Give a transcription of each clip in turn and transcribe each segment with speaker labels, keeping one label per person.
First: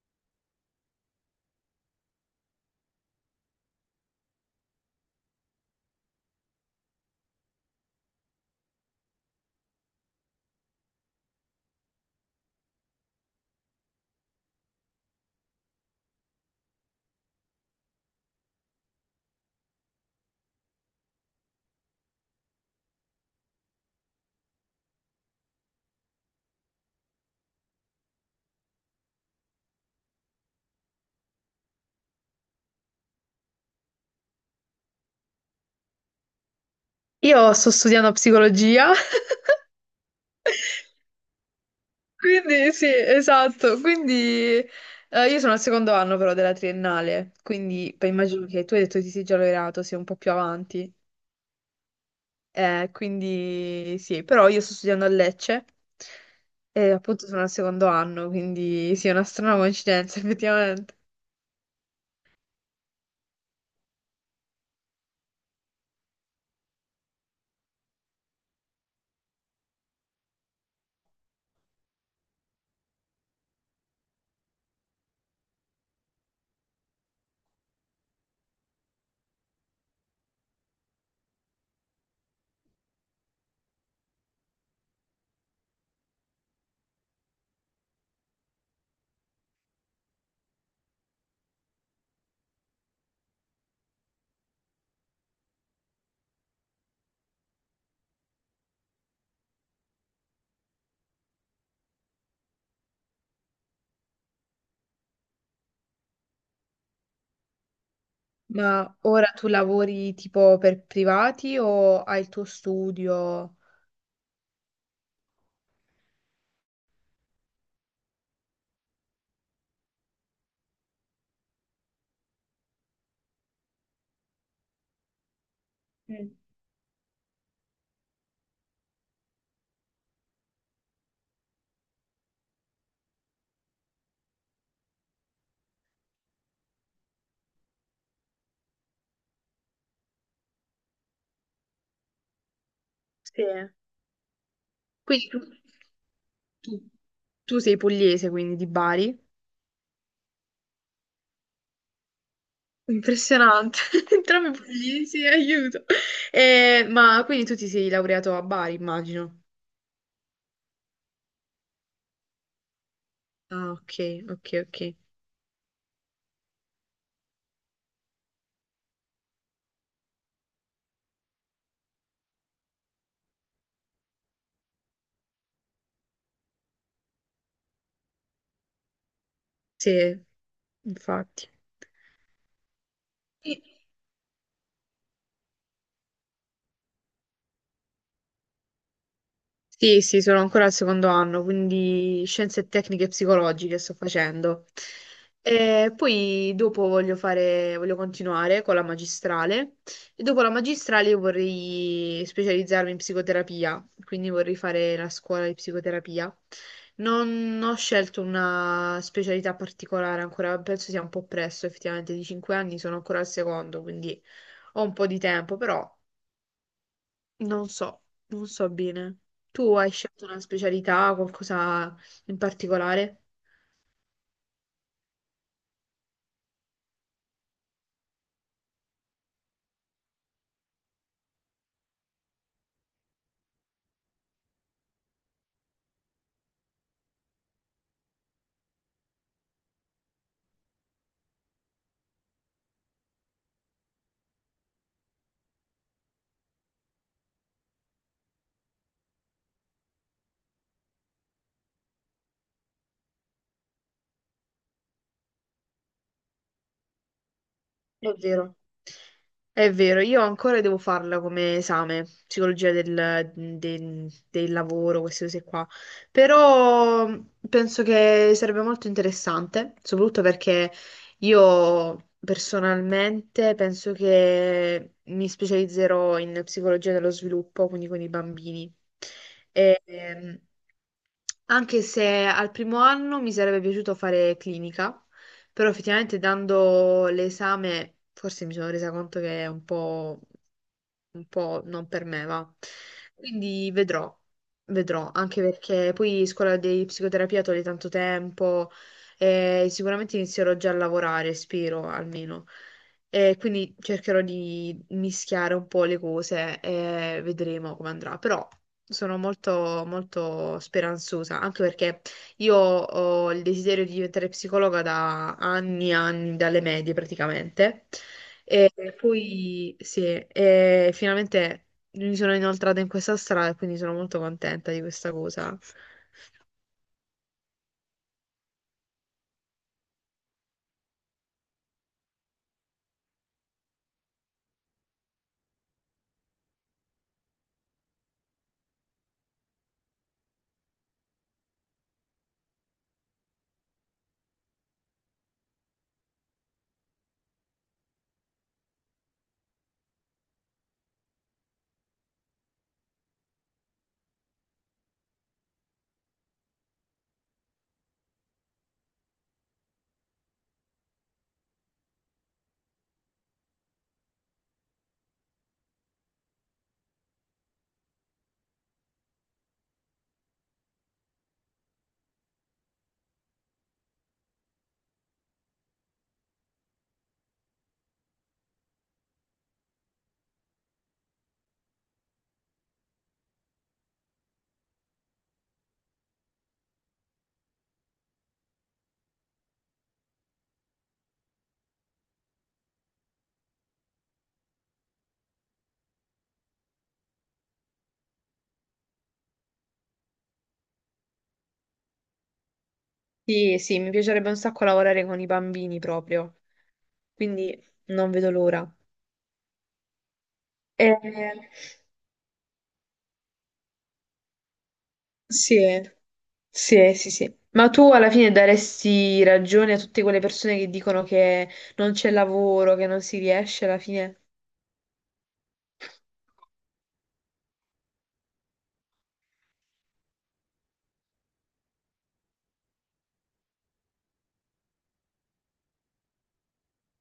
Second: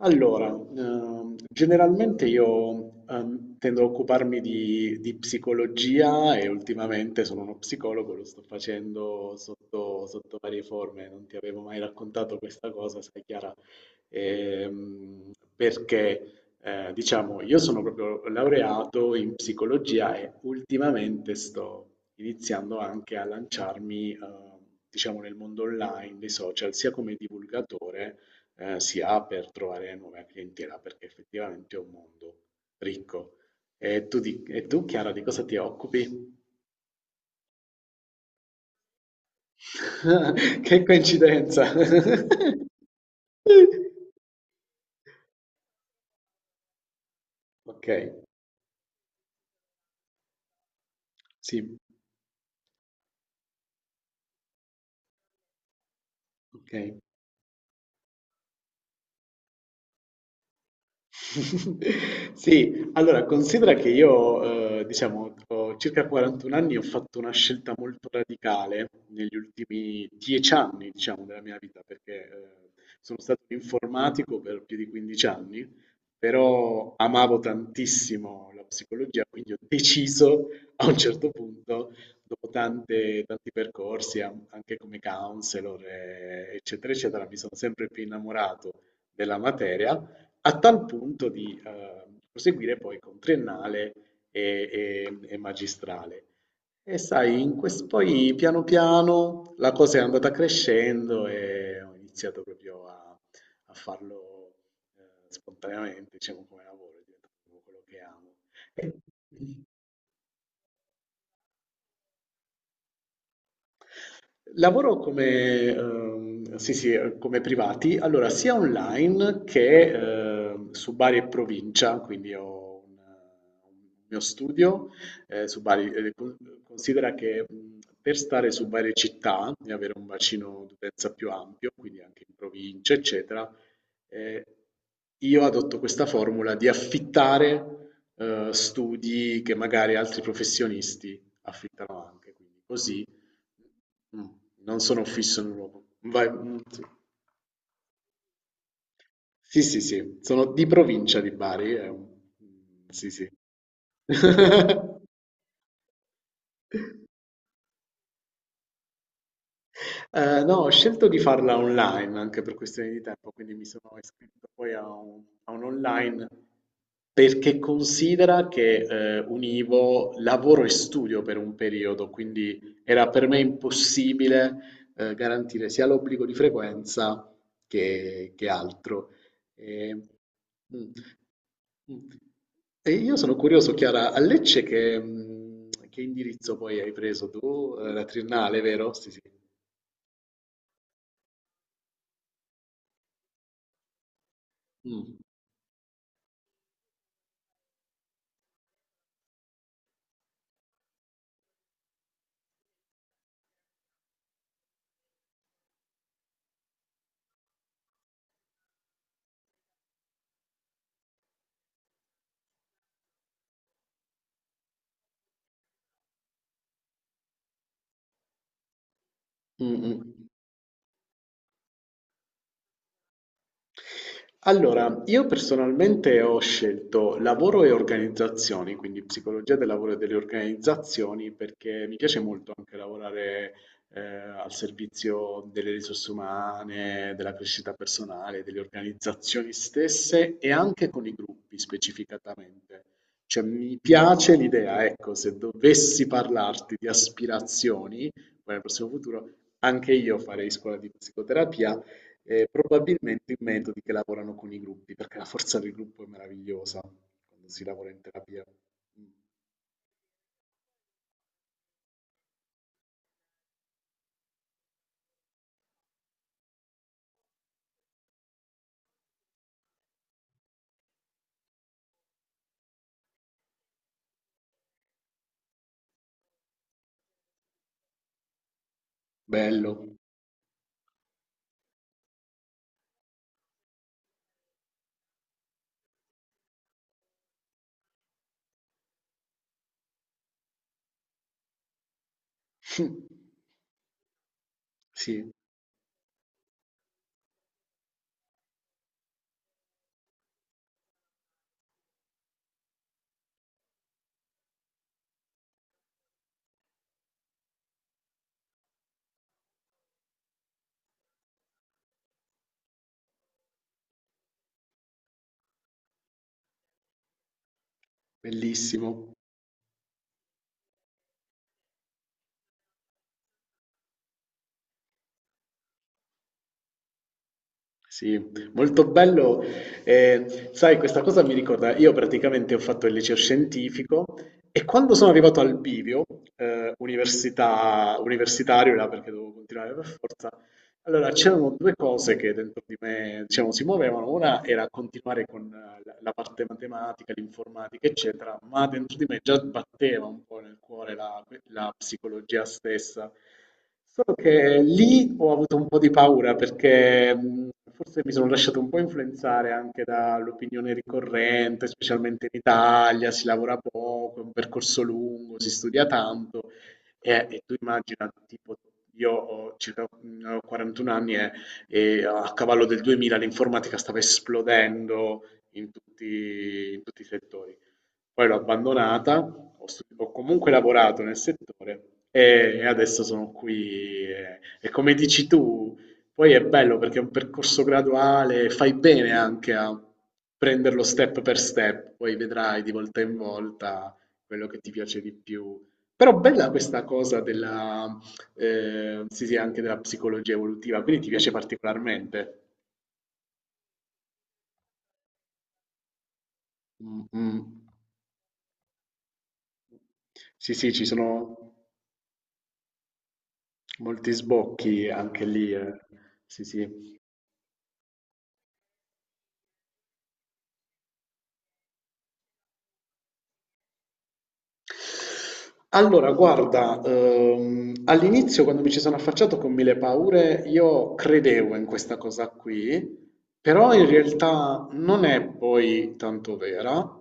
Speaker 1: Allora, generalmente io tendo a occuparmi di psicologia e ultimamente sono uno psicologo, lo sto facendo sotto varie forme, non ti avevo mai raccontato questa cosa, sai Chiara. Perché diciamo io sono proprio laureato in psicologia e ultimamente sto iniziando anche a lanciarmi, diciamo, nel mondo online, dei social, sia come divulgatore si ha per trovare nuova clientela, perché effettivamente è un mondo ricco. E tu, Chiara, di cosa ti occupi?
Speaker 2: Io sto studiando psicologia,
Speaker 1: Che coincidenza!
Speaker 2: quindi sì, esatto, quindi io sono al secondo anno però della triennale,
Speaker 1: Ok,
Speaker 2: quindi beh, immagino che tu hai detto che ti sei già laureato, sei un po' più avanti,
Speaker 1: sì,
Speaker 2: quindi sì, però io sto studiando a Lecce
Speaker 1: ok.
Speaker 2: e appunto sono al secondo anno, quindi sì, è una strana coincidenza effettivamente.
Speaker 1: Sì, allora considera che io, diciamo, ho circa 41 anni e ho fatto una scelta molto radicale negli ultimi 10 anni, diciamo, della mia vita, perché sono stato un informatico per più di 15 anni, però amavo tantissimo la psicologia, quindi ho deciso a un certo punto, dopo tanti percorsi, anche come counselor, eccetera, eccetera, mi sono sempre più innamorato della materia a tal punto di proseguire poi con triennale e magistrale. E sai, poi piano piano la cosa è andata crescendo e ho iniziato proprio a farlo spontaneamente, diciamo come lavoro, è diventato proprio quello che amo.
Speaker 2: Ma ora tu lavori tipo per privati o hai il tuo studio?
Speaker 1: Lavoro come, sì, sì, come privati, allora sia online che su Bari e provincia, un mio studio su Bari.
Speaker 2: Mm.
Speaker 1: Considera che per stare su Bari città e avere un bacino d'utenza più ampio, quindi anche in provincia, eccetera, eh, io adotto questa formula di affittare studi che magari altri professionisti affittano anche, quindi così.
Speaker 2: Sì.
Speaker 1: Mh, non sono
Speaker 2: Quindi
Speaker 1: fisso in un luogo. Vai, mhmm,
Speaker 2: Tu,
Speaker 1: sì.
Speaker 2: tu sei pugliese, quindi di Bari.
Speaker 1: Sì, sì, sì, sono di provincia di Bari, è un mhmm, sì, sì.
Speaker 2: Impressionante, entrambi pugliesi, aiuto. Ma quindi tu ti sei laureato a Bari, immagino.
Speaker 1: No, ho scelto di farla online anche per questioni di tempo, quindi mi
Speaker 2: Ah, ok,
Speaker 1: sono
Speaker 2: ok,
Speaker 1: iscritto poi
Speaker 2: ok.
Speaker 1: a un online perché considera che univo lavoro e studio per un periodo, quindi era per me impossibile garantire sia l'obbligo di frequenza che altro. E,
Speaker 2: Sì.
Speaker 1: mm,
Speaker 2: Infatti.
Speaker 1: mm. E io sono curioso, Chiara, a Lecce che, mm, che indirizzo poi hai preso tu? La triennale, vero? Sì, sì.
Speaker 2: Sì, sì, sono ancora al secondo anno, quindi scienze tecniche psicologiche sto facendo.
Speaker 1: Mm,
Speaker 2: E poi dopo voglio fare, voglio continuare con la magistrale e dopo la magistrale io vorrei specializzarmi in psicoterapia, quindi vorrei fare la scuola di psicoterapia. Non ho scelto una specialità particolare ancora, penso sia un po' presto, effettivamente di 5 anni sono ancora al secondo, quindi ho un po' di tempo, però. Non so, non so bene. Tu
Speaker 1: mm,
Speaker 2: hai scelto
Speaker 1: mm.
Speaker 2: una specialità, qualcosa in particolare?
Speaker 1: Allora, io personalmente ho scelto lavoro e organizzazioni, quindi psicologia del lavoro e delle organizzazioni, perché mi piace molto anche lavorare al servizio delle risorse umane, della crescita personale, delle organizzazioni stesse e anche con i gruppi specificatamente. Cioè, mi piace l'idea, ecco, se dovessi parlarti di aspirazioni, poi nel prossimo futuro, anche io farei scuola di psicoterapia. E probabilmente i metodi che lavorano con i gruppi, perché la forza del gruppo è meravigliosa quando si lavora in
Speaker 2: È
Speaker 1: terapia.
Speaker 2: vero, è vero, io ancora devo farla come esame, psicologia del lavoro, queste cose qua, però penso che sarebbe molto interessante, soprattutto perché io personalmente penso che mi specializzerò in psicologia dello sviluppo, quindi con i bambini.
Speaker 1: Bello,
Speaker 2: E, anche se al primo anno mi sarebbe piaciuto fare clinica, però effettivamente dando l'esame, forse mi sono resa conto che è un po' non per me, va. Quindi vedrò, vedrò,
Speaker 1: sì,
Speaker 2: anche perché poi scuola di psicoterapia toglie tanto tempo e sicuramente inizierò già a lavorare, spero almeno. E quindi cercherò di mischiare un po' le cose e vedremo come andrà. Però sono molto, molto speranzosa, anche perché io ho il desiderio di diventare psicologa da anni e anni, dalle medie praticamente. E
Speaker 1: bellissimo,
Speaker 2: poi sì, e finalmente mi sono inoltrata in questa strada e quindi sono molto contenta di questa cosa.
Speaker 1: sì, molto bello. Sai, questa cosa mi ricorda, io praticamente ho fatto il liceo scientifico e quando sono arrivato al bivio, università, universitario, là, perché dovevo continuare per forza. Allora, c'erano due cose che dentro di me, diciamo, si muovevano. Una era continuare con la parte matematica, l'informatica, eccetera, ma dentro di me già batteva un po' nel cuore la psicologia stessa. Solo che lì ho avuto un po' di paura perché forse mi sono lasciato un po' influenzare anche dall'opinione ricorrente, specialmente in Italia, si lavora poco, è un percorso lungo, si studia tanto. E tu immagina, tipo, io ho circa ho 41 anni e a cavallo del 2000 l'informatica stava esplodendo in tutti i settori. Poi l'ho abbandonata, ho comunque lavorato nel settore e adesso sono qui. E come dici tu, poi è bello perché è un percorso graduale, fai bene anche a prenderlo step per step, poi vedrai di volta in volta quello che ti piace di più. Però bella questa cosa della, sì, sì, anche della psicologia evolutiva, quindi ti piace particolarmente.
Speaker 2: Sì, sì, mi piacerebbe un sacco lavorare con i bambini proprio,
Speaker 1: Mm,
Speaker 2: quindi
Speaker 1: mm.
Speaker 2: non vedo l'ora.
Speaker 1: Sì, sì, ci
Speaker 2: Eh,
Speaker 1: sono molti sbocchi anche lì,
Speaker 2: sì,
Speaker 1: eh. Sì, sì.
Speaker 2: sì, sì, sì. Ma tu alla fine daresti ragione a tutte quelle persone che dicono che non c'è lavoro, che non si riesce alla fine?
Speaker 1: Allora, guarda, all'inizio quando mi ci sono affacciato con mille paure, io credevo in questa cosa qui, però in realtà non è poi tanto vera.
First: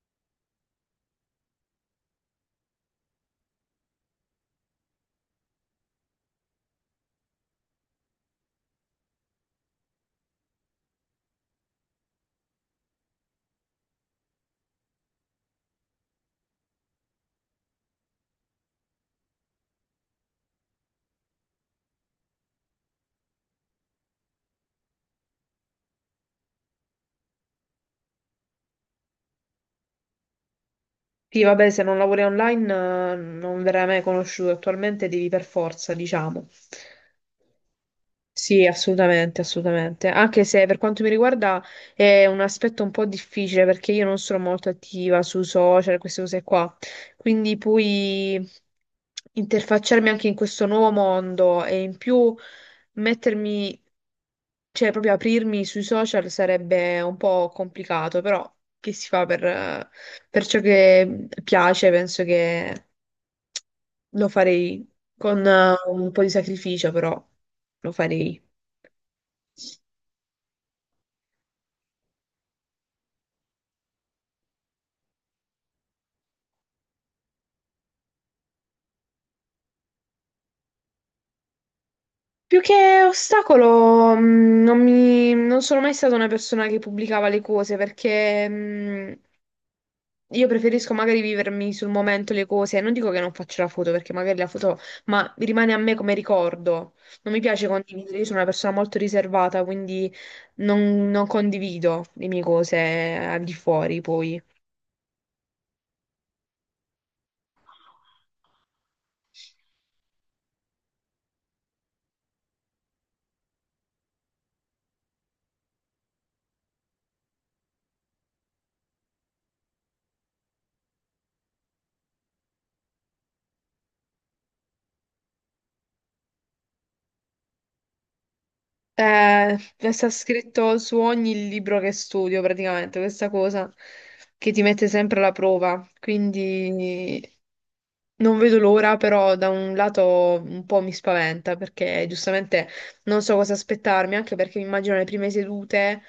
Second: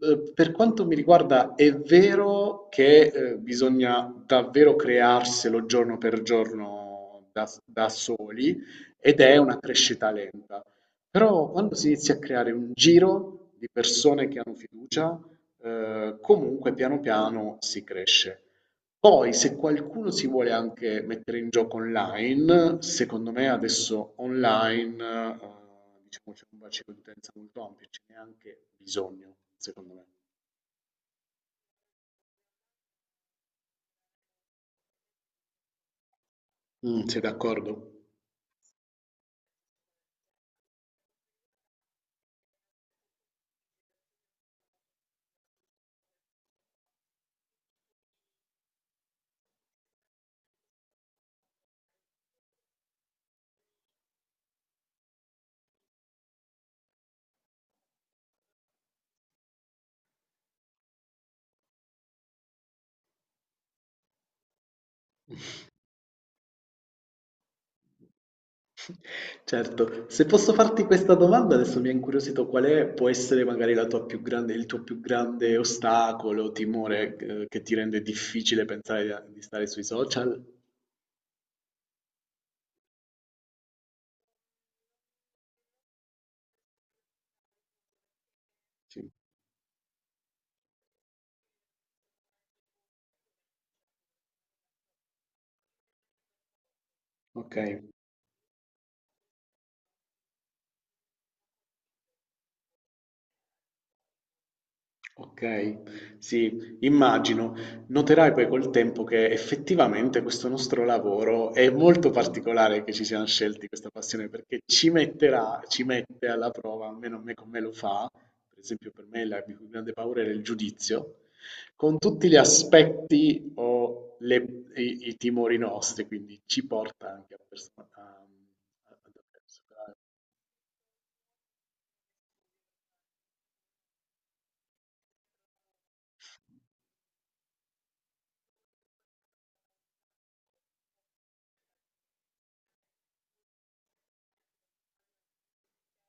Speaker 1: Per quanto mi riguarda, è vero che bisogna davvero crearselo giorno per giorno da soli ed è una crescita lenta. Però quando si inizia a creare un giro di persone che hanno fiducia, comunque piano piano si cresce. Poi, se qualcuno si vuole anche mettere in gioco online, secondo me adesso online, diciamo, c'è un bacino di utenza molto ampio, ce n'è anche bisogno, secondo me.
Speaker 2: Sì, vabbè, se non lavori online non verrai mai conosciuto, attualmente devi per forza, diciamo.
Speaker 1: Mm, sei d'accordo?
Speaker 2: Sì, assolutamente, assolutamente. Anche se per quanto mi riguarda è un aspetto un po' difficile perché io non sono molto attiva sui social, queste cose qua. Quindi poi interfacciarmi anche in questo nuovo mondo e in più mettermi, cioè proprio aprirmi sui social sarebbe un po' complicato, però che si fa per ciò che piace, penso che lo farei con un po' di sacrificio, però lo farei.
Speaker 1: Certo, se posso farti questa domanda, adesso mi ha incuriosito qual è, può essere magari la tua più grande, il tuo più grande ostacolo, timore, che ti rende difficile pensare di stare sui social?
Speaker 2: Più che ostacolo, non sono mai stata una persona che pubblicava le cose perché
Speaker 1: Sì.
Speaker 2: io preferisco magari vivermi sul momento le cose. Non dico che non faccio la foto perché magari la foto, ma rimane a me come ricordo. Non mi
Speaker 1: Ok.
Speaker 2: piace condividere, io sono una persona molto riservata, quindi non condivido le mie cose al di fuori poi.
Speaker 1: Ok, sì, immagino. Noterai poi col tempo che effettivamente questo nostro lavoro è molto particolare, che ci siamo scelti questa passione perché ci metterà, ci mette alla prova, almeno a me come lo fa, per esempio per me la mia più grande paura era il giudizio, con tutti gli aspetti o i, i timori nostri, quindi ci porta anche a, a dover
Speaker 2: Eh,
Speaker 1: superare.
Speaker 2: Sta scritto su ogni libro che studio, praticamente, questa cosa che ti mette sempre alla prova. Quindi non vedo l'ora, però da un lato un po' mi spaventa perché giustamente non so cosa aspettarmi, anche perché mi immagino le prime sedute.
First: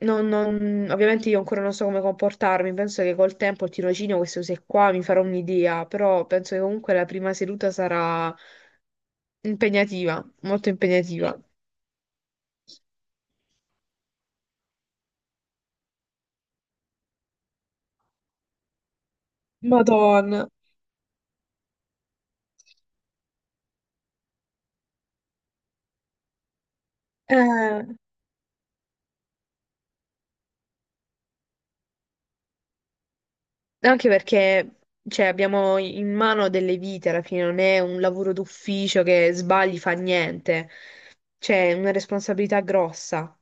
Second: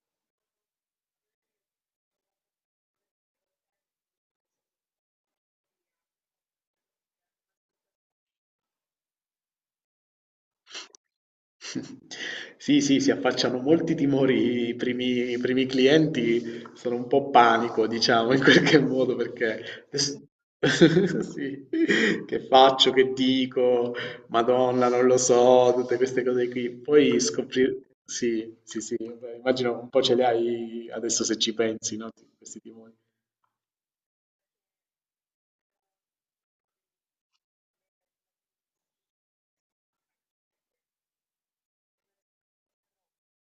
Speaker 2: Ovviamente io ancora non so come comportarmi, penso che col tempo il tirocinio, queste cose qua, mi farò un'idea, però penso che comunque la prima seduta sarà impegnativa, molto impegnativa.
Speaker 1: Sì, sì, si affacciano molti timori i primi clienti, sono un po' panico, diciamo, in qualche modo, perché
Speaker 2: Madonna.
Speaker 1: sì, che faccio, che dico, Madonna, non lo so, tutte queste cose qui. Poi scoprire,
Speaker 2: Eh,
Speaker 1: sì, sì, sì, beh, immagino un po' ce le hai adesso se ci pensi, no? Questi timori.
Speaker 2: Anche perché cioè, abbiamo in mano delle vite alla fine, non è un lavoro d'ufficio che sbagli fa niente, c'è una responsabilità grossa,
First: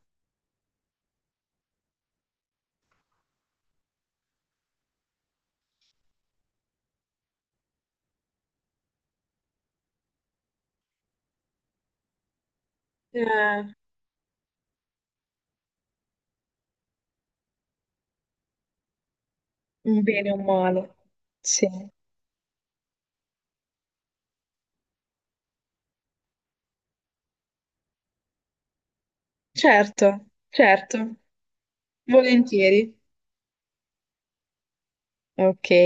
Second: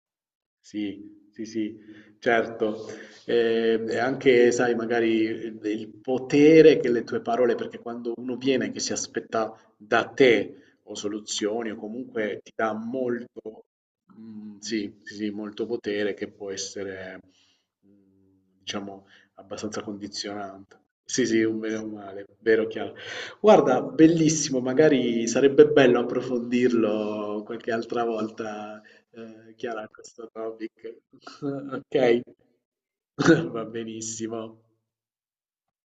Speaker 1: Sì, sì, sì, certo. E anche, sai, magari il potere che le tue parole, perché quando uno viene che si aspetta da te o soluzioni o comunque ti dà
Speaker 2: Eh,
Speaker 1: molto, mm, sì, sì, sì, molto potere che può essere, mm, diciamo, abbastanza
Speaker 2: un bene o un
Speaker 1: condizionante.
Speaker 2: male.
Speaker 1: Sì, sì, un
Speaker 2: Sì.
Speaker 1: bene o un male, vero, chiaro. Guarda, bellissimo, magari sarebbe bello approfondirlo qualche altra volta, chiara
Speaker 2: Certo,
Speaker 1: questo topic.
Speaker 2: certo,
Speaker 1: Ok,
Speaker 2: volentieri.
Speaker 1: va benissimo.
Speaker 2: Ok.